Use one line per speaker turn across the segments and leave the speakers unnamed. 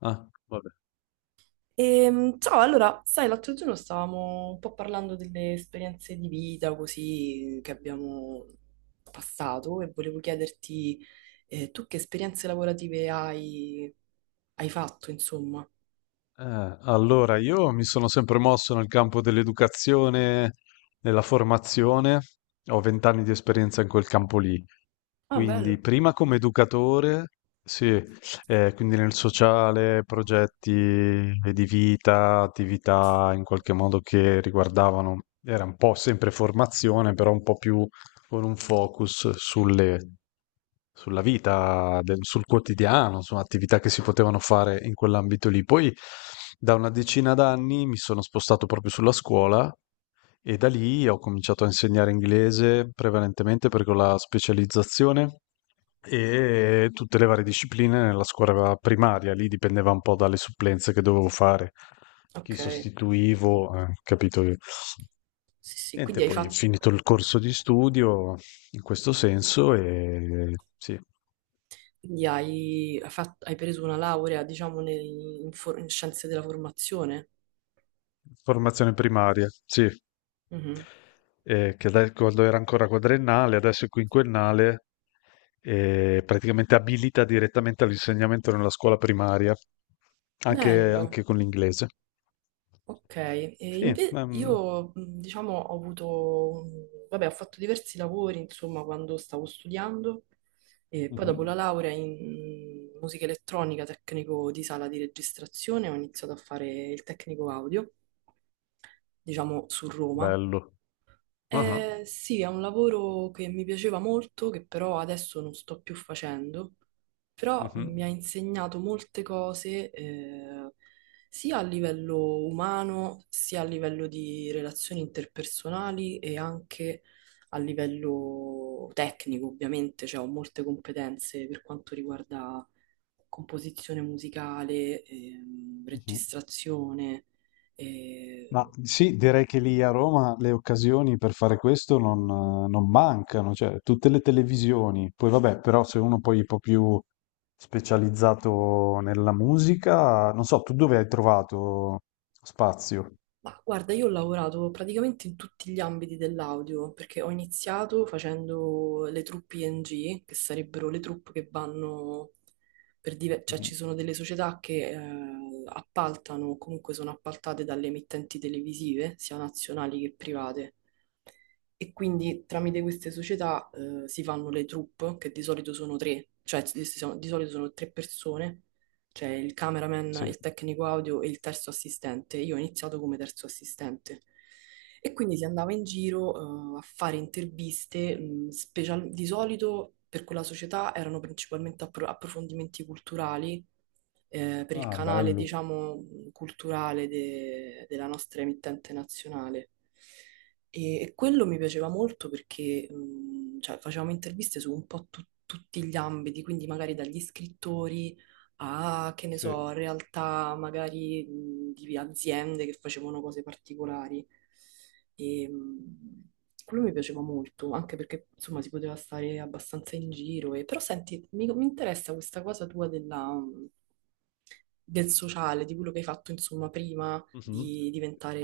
Ah, vabbè.
Ciao, allora, sai, l'altro giorno stavamo un po' parlando delle esperienze di vita così, che abbiamo passato e volevo chiederti tu che esperienze lavorative hai, hai fatto, insomma.
Allora, io mi sono sempre mosso nel campo dell'educazione, della formazione, ho vent'anni di esperienza in quel campo lì.
Ah,
Quindi,
bello.
prima come educatore, sì, quindi nel sociale, progetti di vita, attività in qualche modo che riguardavano, era un po' sempre formazione, però un po' più con un focus sulle sulla vita, sul quotidiano, su attività che si potevano fare in quell'ambito lì. Poi da una decina d'anni mi sono spostato proprio sulla scuola e da lì ho cominciato a insegnare inglese prevalentemente perché ho la specializzazione e tutte le varie discipline nella scuola primaria, lì dipendeva un po' dalle supplenze che dovevo fare, chi
Ok,
sostituivo, capito io.
sì, sì, quindi
Niente,
hai
poi ho
fatto,
finito il corso di studio in questo senso e sì.
quindi hai, hai preso una laurea, diciamo, in scienze della formazione.
Formazione primaria, sì,
Mhm.
quando era ancora quadrennale, adesso è quinquennale, praticamente abilita direttamente all'insegnamento nella scuola primaria,
Bello.
anche con l'inglese.
Ok, e
Sì,
io diciamo ho avuto, vabbè, ho fatto diversi lavori, insomma, quando stavo studiando e poi dopo la
mhm.
laurea in musica elettronica, tecnico di sala di registrazione, ho iniziato a fare il tecnico audio, diciamo su Roma,
Bello. Ah, ah,
sì, è un lavoro che mi piaceva molto, che però adesso non sto più facendo, però mi ha
mhm,
insegnato molte cose, sia a livello umano, sia a livello di relazioni interpersonali e anche a livello tecnico, ovviamente, cioè ho molte competenze per quanto riguarda composizione musicale,
mhm.
registrazione.
Ma
E.
sì, direi che lì a Roma le occasioni per fare questo non, non mancano, cioè tutte le televisioni. Poi vabbè, però se uno poi è un po' più specializzato nella musica, non so, tu dove hai trovato spazio?
Ma guarda, io ho lavorato praticamente in tutti gli ambiti dell'audio, perché ho iniziato facendo le truppe ING, che sarebbero le truppe che vanno cioè
Mhm.
ci sono delle società che appaltano, o comunque sono appaltate dalle emittenti televisive, sia nazionali che private. E quindi tramite queste società si fanno le troupe, che di solito sono tre, cioè di solito sono tre persone cioè il cameraman,
Sì.
il tecnico audio e il terzo assistente. Io ho iniziato come terzo assistente. E quindi si andava in giro, a fare interviste, di solito per quella società erano principalmente approfondimenti culturali per il
Ah,
canale,
bello,
diciamo, culturale della nostra emittente nazionale. E quello mi piaceva molto perché cioè, facevamo interviste su un po' tutti gli ambiti, quindi magari dagli scrittori a, che ne so,
sì.
realtà magari di aziende che facevano cose particolari. E, quello mi piaceva molto, anche perché insomma si poteva stare abbastanza in giro. E, però senti, mi interessa questa cosa tua della, del sociale, di quello che hai fatto, insomma, prima
Mhm.
di diventare,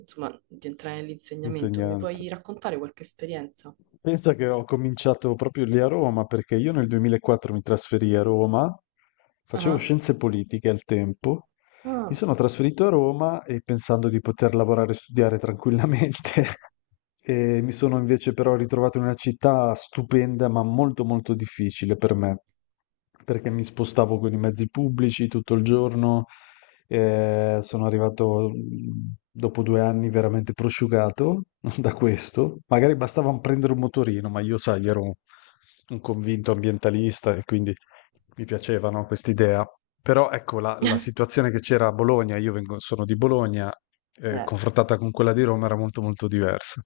insomma, di entrare nell'insegnamento. Mi
Insegnante.
puoi raccontare qualche esperienza?
Pensa che ho cominciato proprio lì a Roma, perché io nel 2004 mi trasferii a Roma, facevo
Ah,
scienze politiche al tempo, mi
ah,
sono trasferito a Roma e pensando di poter lavorare e studiare tranquillamente, e mi sono invece però ritrovato in una città stupenda, ma molto molto difficile per me perché mi spostavo con i mezzi pubblici tutto il giorno, sono arrivato dopo due anni veramente prosciugato da questo. Magari bastava prendere un motorino, ma io, sai, ero un convinto ambientalista e quindi mi piacevano quest'idea. Però ecco la situazione che c'era a Bologna, sono di Bologna,
Eh,
confrontata con quella di Roma era molto molto diversa.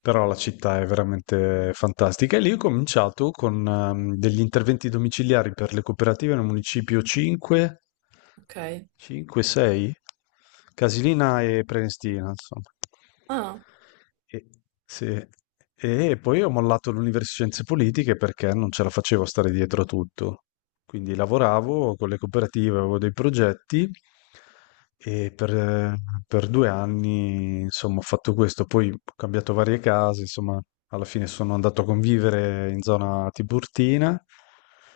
Però la città è veramente fantastica. E lì ho cominciato con degli interventi domiciliari per le cooperative nel municipio 5,
ok.
5, 6, Casilina e Prenestina, insomma.
Ah,
E, sì. E poi ho mollato l'università di scienze politiche perché non ce la facevo a stare dietro a tutto. Quindi lavoravo con le cooperative, avevo dei progetti e per, per due anni, insomma, ho fatto questo. Poi ho cambiato varie case, insomma, alla fine sono andato a convivere in zona Tiburtina,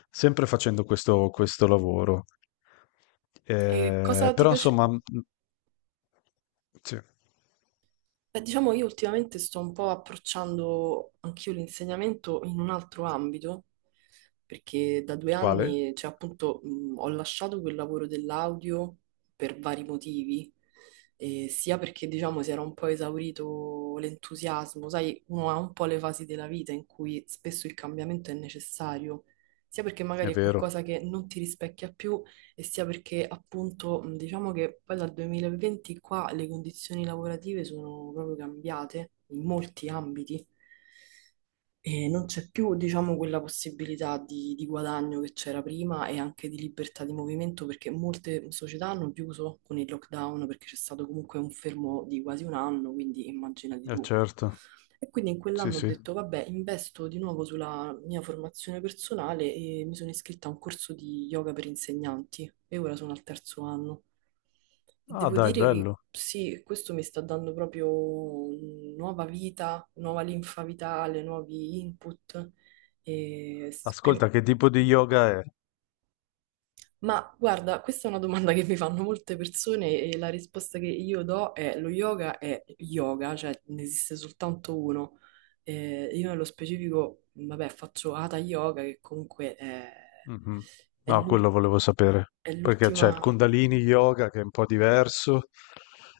sempre facendo questo lavoro.
e cosa ti
Però,
piace?
insomma, sì.
Beh, diciamo, io ultimamente sto un po' approcciando anch'io l'insegnamento in un altro ambito, perché da due
Quale?
anni, cioè appunto, ho lasciato quel lavoro dell'audio per vari motivi, sia perché, diciamo, si era un po' esaurito l'entusiasmo, sai, uno ha un po' le fasi della vita in cui spesso il cambiamento è necessario, sia perché
È
magari è
vero,
qualcosa che non ti rispecchia più e sia perché appunto diciamo che poi dal 2020 qua le condizioni lavorative sono proprio cambiate in molti ambiti. E non c'è più, diciamo, quella possibilità di guadagno che c'era prima e anche di libertà di movimento perché molte società hanno chiuso con il lockdown perché c'è stato comunque un fermo di quasi un anno, quindi immaginati
è
tu.
certo,
E quindi in
sì,
quell'anno ho
sì.
detto, vabbè, investo di nuovo sulla mia formazione personale e mi sono iscritta a un corso di yoga per insegnanti e ora sono al 3º anno.
Ah,
Devo
dai,
dire che
bello.
sì, questo mi sta dando proprio nuova vita, nuova linfa vitale, nuovi input. E s- prim-
Ascolta, che tipo di yoga è?
Ma guarda, questa è una domanda che mi fanno molte persone e la risposta che io do è lo yoga è yoga, cioè ne esiste soltanto uno. Io nello specifico, vabbè, faccio Hatha Yoga che comunque è,
Mhm.
è
No,
l'ul-
quello volevo sapere.
è
Perché c'è il
l'ultima...
Kundalini Yoga che è un po' diverso,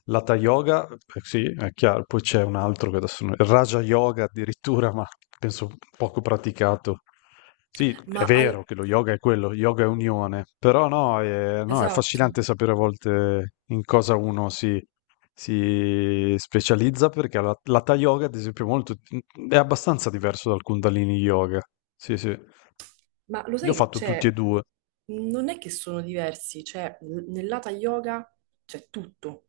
l'Hatha Yoga, sì, è chiaro, poi c'è un altro che adesso non- il Raja Yoga addirittura, ma penso poco praticato. Sì, è
Ma al-
vero che lo yoga è quello, yoga è unione, però no, è, no, è
esatto,
affascinante sapere a volte in cosa uno si specializza perché l'Hatha Yoga, ad esempio, è, molto, è abbastanza diverso dal Kundalini Yoga. Sì, sì.
ma lo
Io ho
sai che
fatto tutti e
c'è?
due.
Non è che sono diversi, cioè nel Hatha Yoga c'è tutto,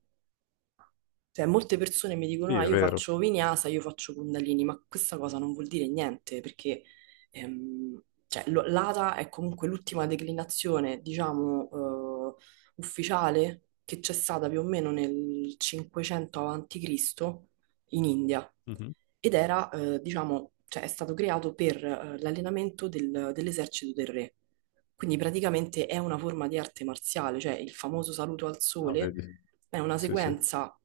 cioè, molte persone mi dicono,
Sì,
ah,
è
io
vero.
faccio vinyasa, io faccio kundalini, ma questa cosa non vuol dire niente, perché cioè, l'ata è comunque l'ultima declinazione, diciamo, ufficiale che c'è stata più o meno nel 500 avanti Cristo in India.
Mh-mh.
Ed era, diciamo, cioè, è stato creato per l'allenamento dell'esercito del re. Quindi praticamente è una forma di arte marziale, cioè il famoso saluto al
Ah,
sole
vedi.
è una
Sì, sì.
sequenza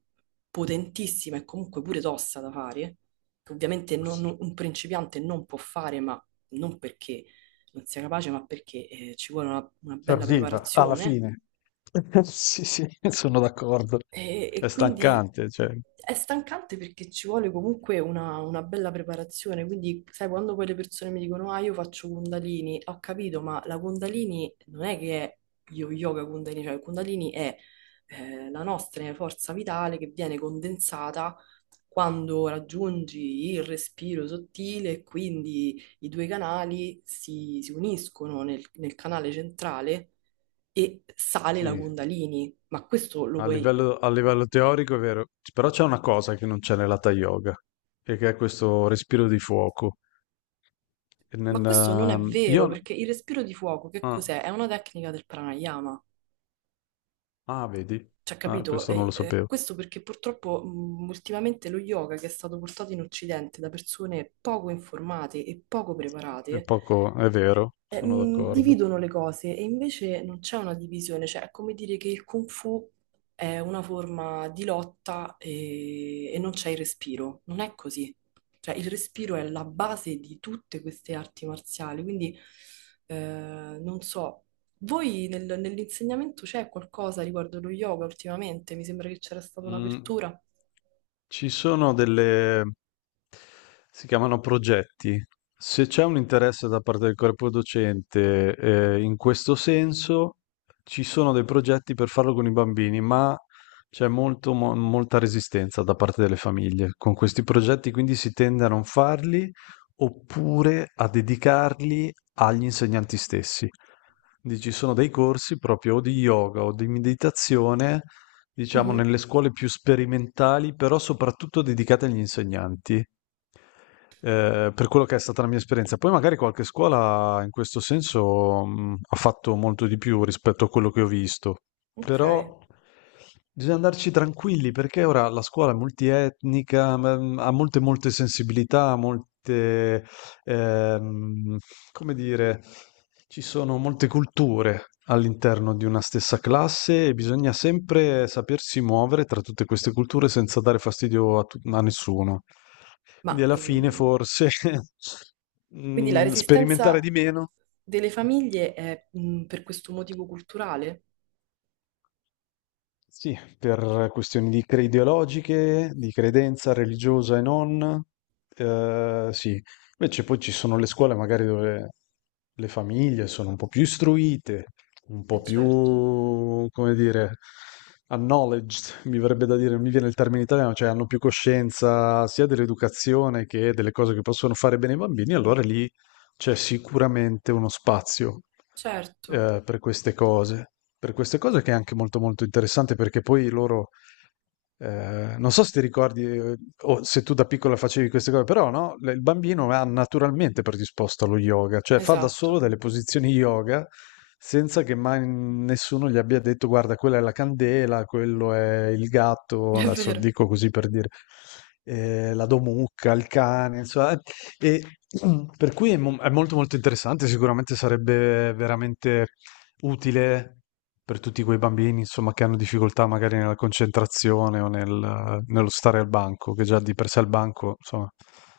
potentissima e comunque pure tosta da fare, che ovviamente un principiante non può fare, ma non perché non sia capace, ma perché ci vuole una bella
Serviva, alla
preparazione
fine. Sì, sì, sono d'accordo. È
e quindi
stancante, cioè
è stancante perché ci vuole comunque una bella preparazione. Quindi, sai, quando poi le persone mi dicono, ah, io faccio Kundalini, ho capito, ma la Kundalini non è che è yoga Kundalini, cioè il Kundalini è la nostra forza vitale che viene condensata quando raggiungi il respiro sottile, e quindi i due canali si, si uniscono nel nel canale centrale e sale la
sì,
Kundalini. Ma questo lo puoi...
a livello teorico è vero, c però c'è una cosa che non c'è nell'hatha yoga, e che è questo respiro di fuoco. E nel
Ma questo non è
io
vero, perché il respiro di fuoco che
ah,
cos'è? È una tecnica del pranayama.
ah, vedi?
Cioè,
Ah,
capito?
questo non lo
È
sapevo.
questo perché purtroppo ultimamente lo yoga che è stato portato in Occidente da persone poco informate e poco
È
preparate
poco è vero, sono d'accordo.
dividono le cose e invece non c'è una divisione, cioè è come dire che il Kung Fu è una forma di lotta e non c'è il respiro, non è così. Cioè il respiro è la base di tutte queste arti marziali, quindi non so, voi nell'insegnamento c'è qualcosa riguardo lo yoga ultimamente? Mi sembra che c'era stata
Mh.
un'apertura.
Ci sono delle, si chiamano progetti. Se c'è un interesse da parte del corpo docente, in questo senso, ci sono dei progetti per farlo con i bambini, ma c'è molta resistenza da parte delle famiglie. Con questi progetti quindi si tende a non farli oppure a dedicarli agli insegnanti stessi. Quindi ci sono dei corsi proprio o di yoga o di meditazione, diciamo,
Mhm,
nelle scuole più sperimentali, però soprattutto dedicate agli insegnanti. Eh, per quello che è stata la mia esperienza. Poi magari qualche scuola in questo senso ha fatto molto di più rispetto a quello che ho visto,
ok,
però bisogna andarci tranquilli perché ora la scuola è multietnica, ha molte molte sensibilità, molte ehm, come dire, ci sono molte culture all'interno di una stessa classe e bisogna sempre sapersi muovere tra tutte queste culture senza dare fastidio a nessuno.
ma
Quindi alla fine forse
quindi la
mm, sperimentare
resistenza
di meno.
delle famiglie è per questo motivo culturale?
Sì, per questioni di ideologiche, di credenza religiosa e non, sì. Invece poi ci sono le scuole magari dove le famiglie sono un po' più istruite, un
Eh
po' più,
certo,
come dire, acknowledged, mi verrebbe da dire, non mi viene il termine italiano, cioè hanno più coscienza sia dell'educazione che delle cose che possono fare bene i bambini, allora lì c'è sicuramente uno spazio
certo,
eh, per queste cose, per queste cose che è anche molto molto interessante perché poi loro, non so se ti ricordi o se tu da piccola facevi queste cose, però no, il bambino è naturalmente predisposto allo yoga, cioè fa da solo
esatto,
delle posizioni yoga senza che mai nessuno gli abbia detto guarda, quella è la candela, quello è il gatto,
è
adesso
vero,
dico così per dire, la domucca, il cane, insomma, e, mm, per cui è, è molto molto interessante, sicuramente sarebbe veramente utile per tutti quei bambini, insomma, che hanno difficoltà magari nella concentrazione o nello stare al banco, che già di per sé il banco, insomma,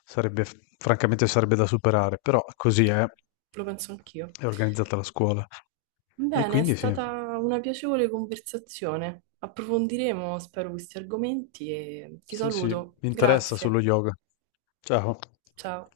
sarebbe, francamente sarebbe da superare, però così
lo penso anch'io.
è organizzata la scuola. E
Bene, è
quindi sì,
stata una piacevole conversazione. Approfondiremo, spero, questi argomenti e ti
sì, sì,
saluto.
mi interessa
Grazie,
sullo yoga. Ciao.
ciao.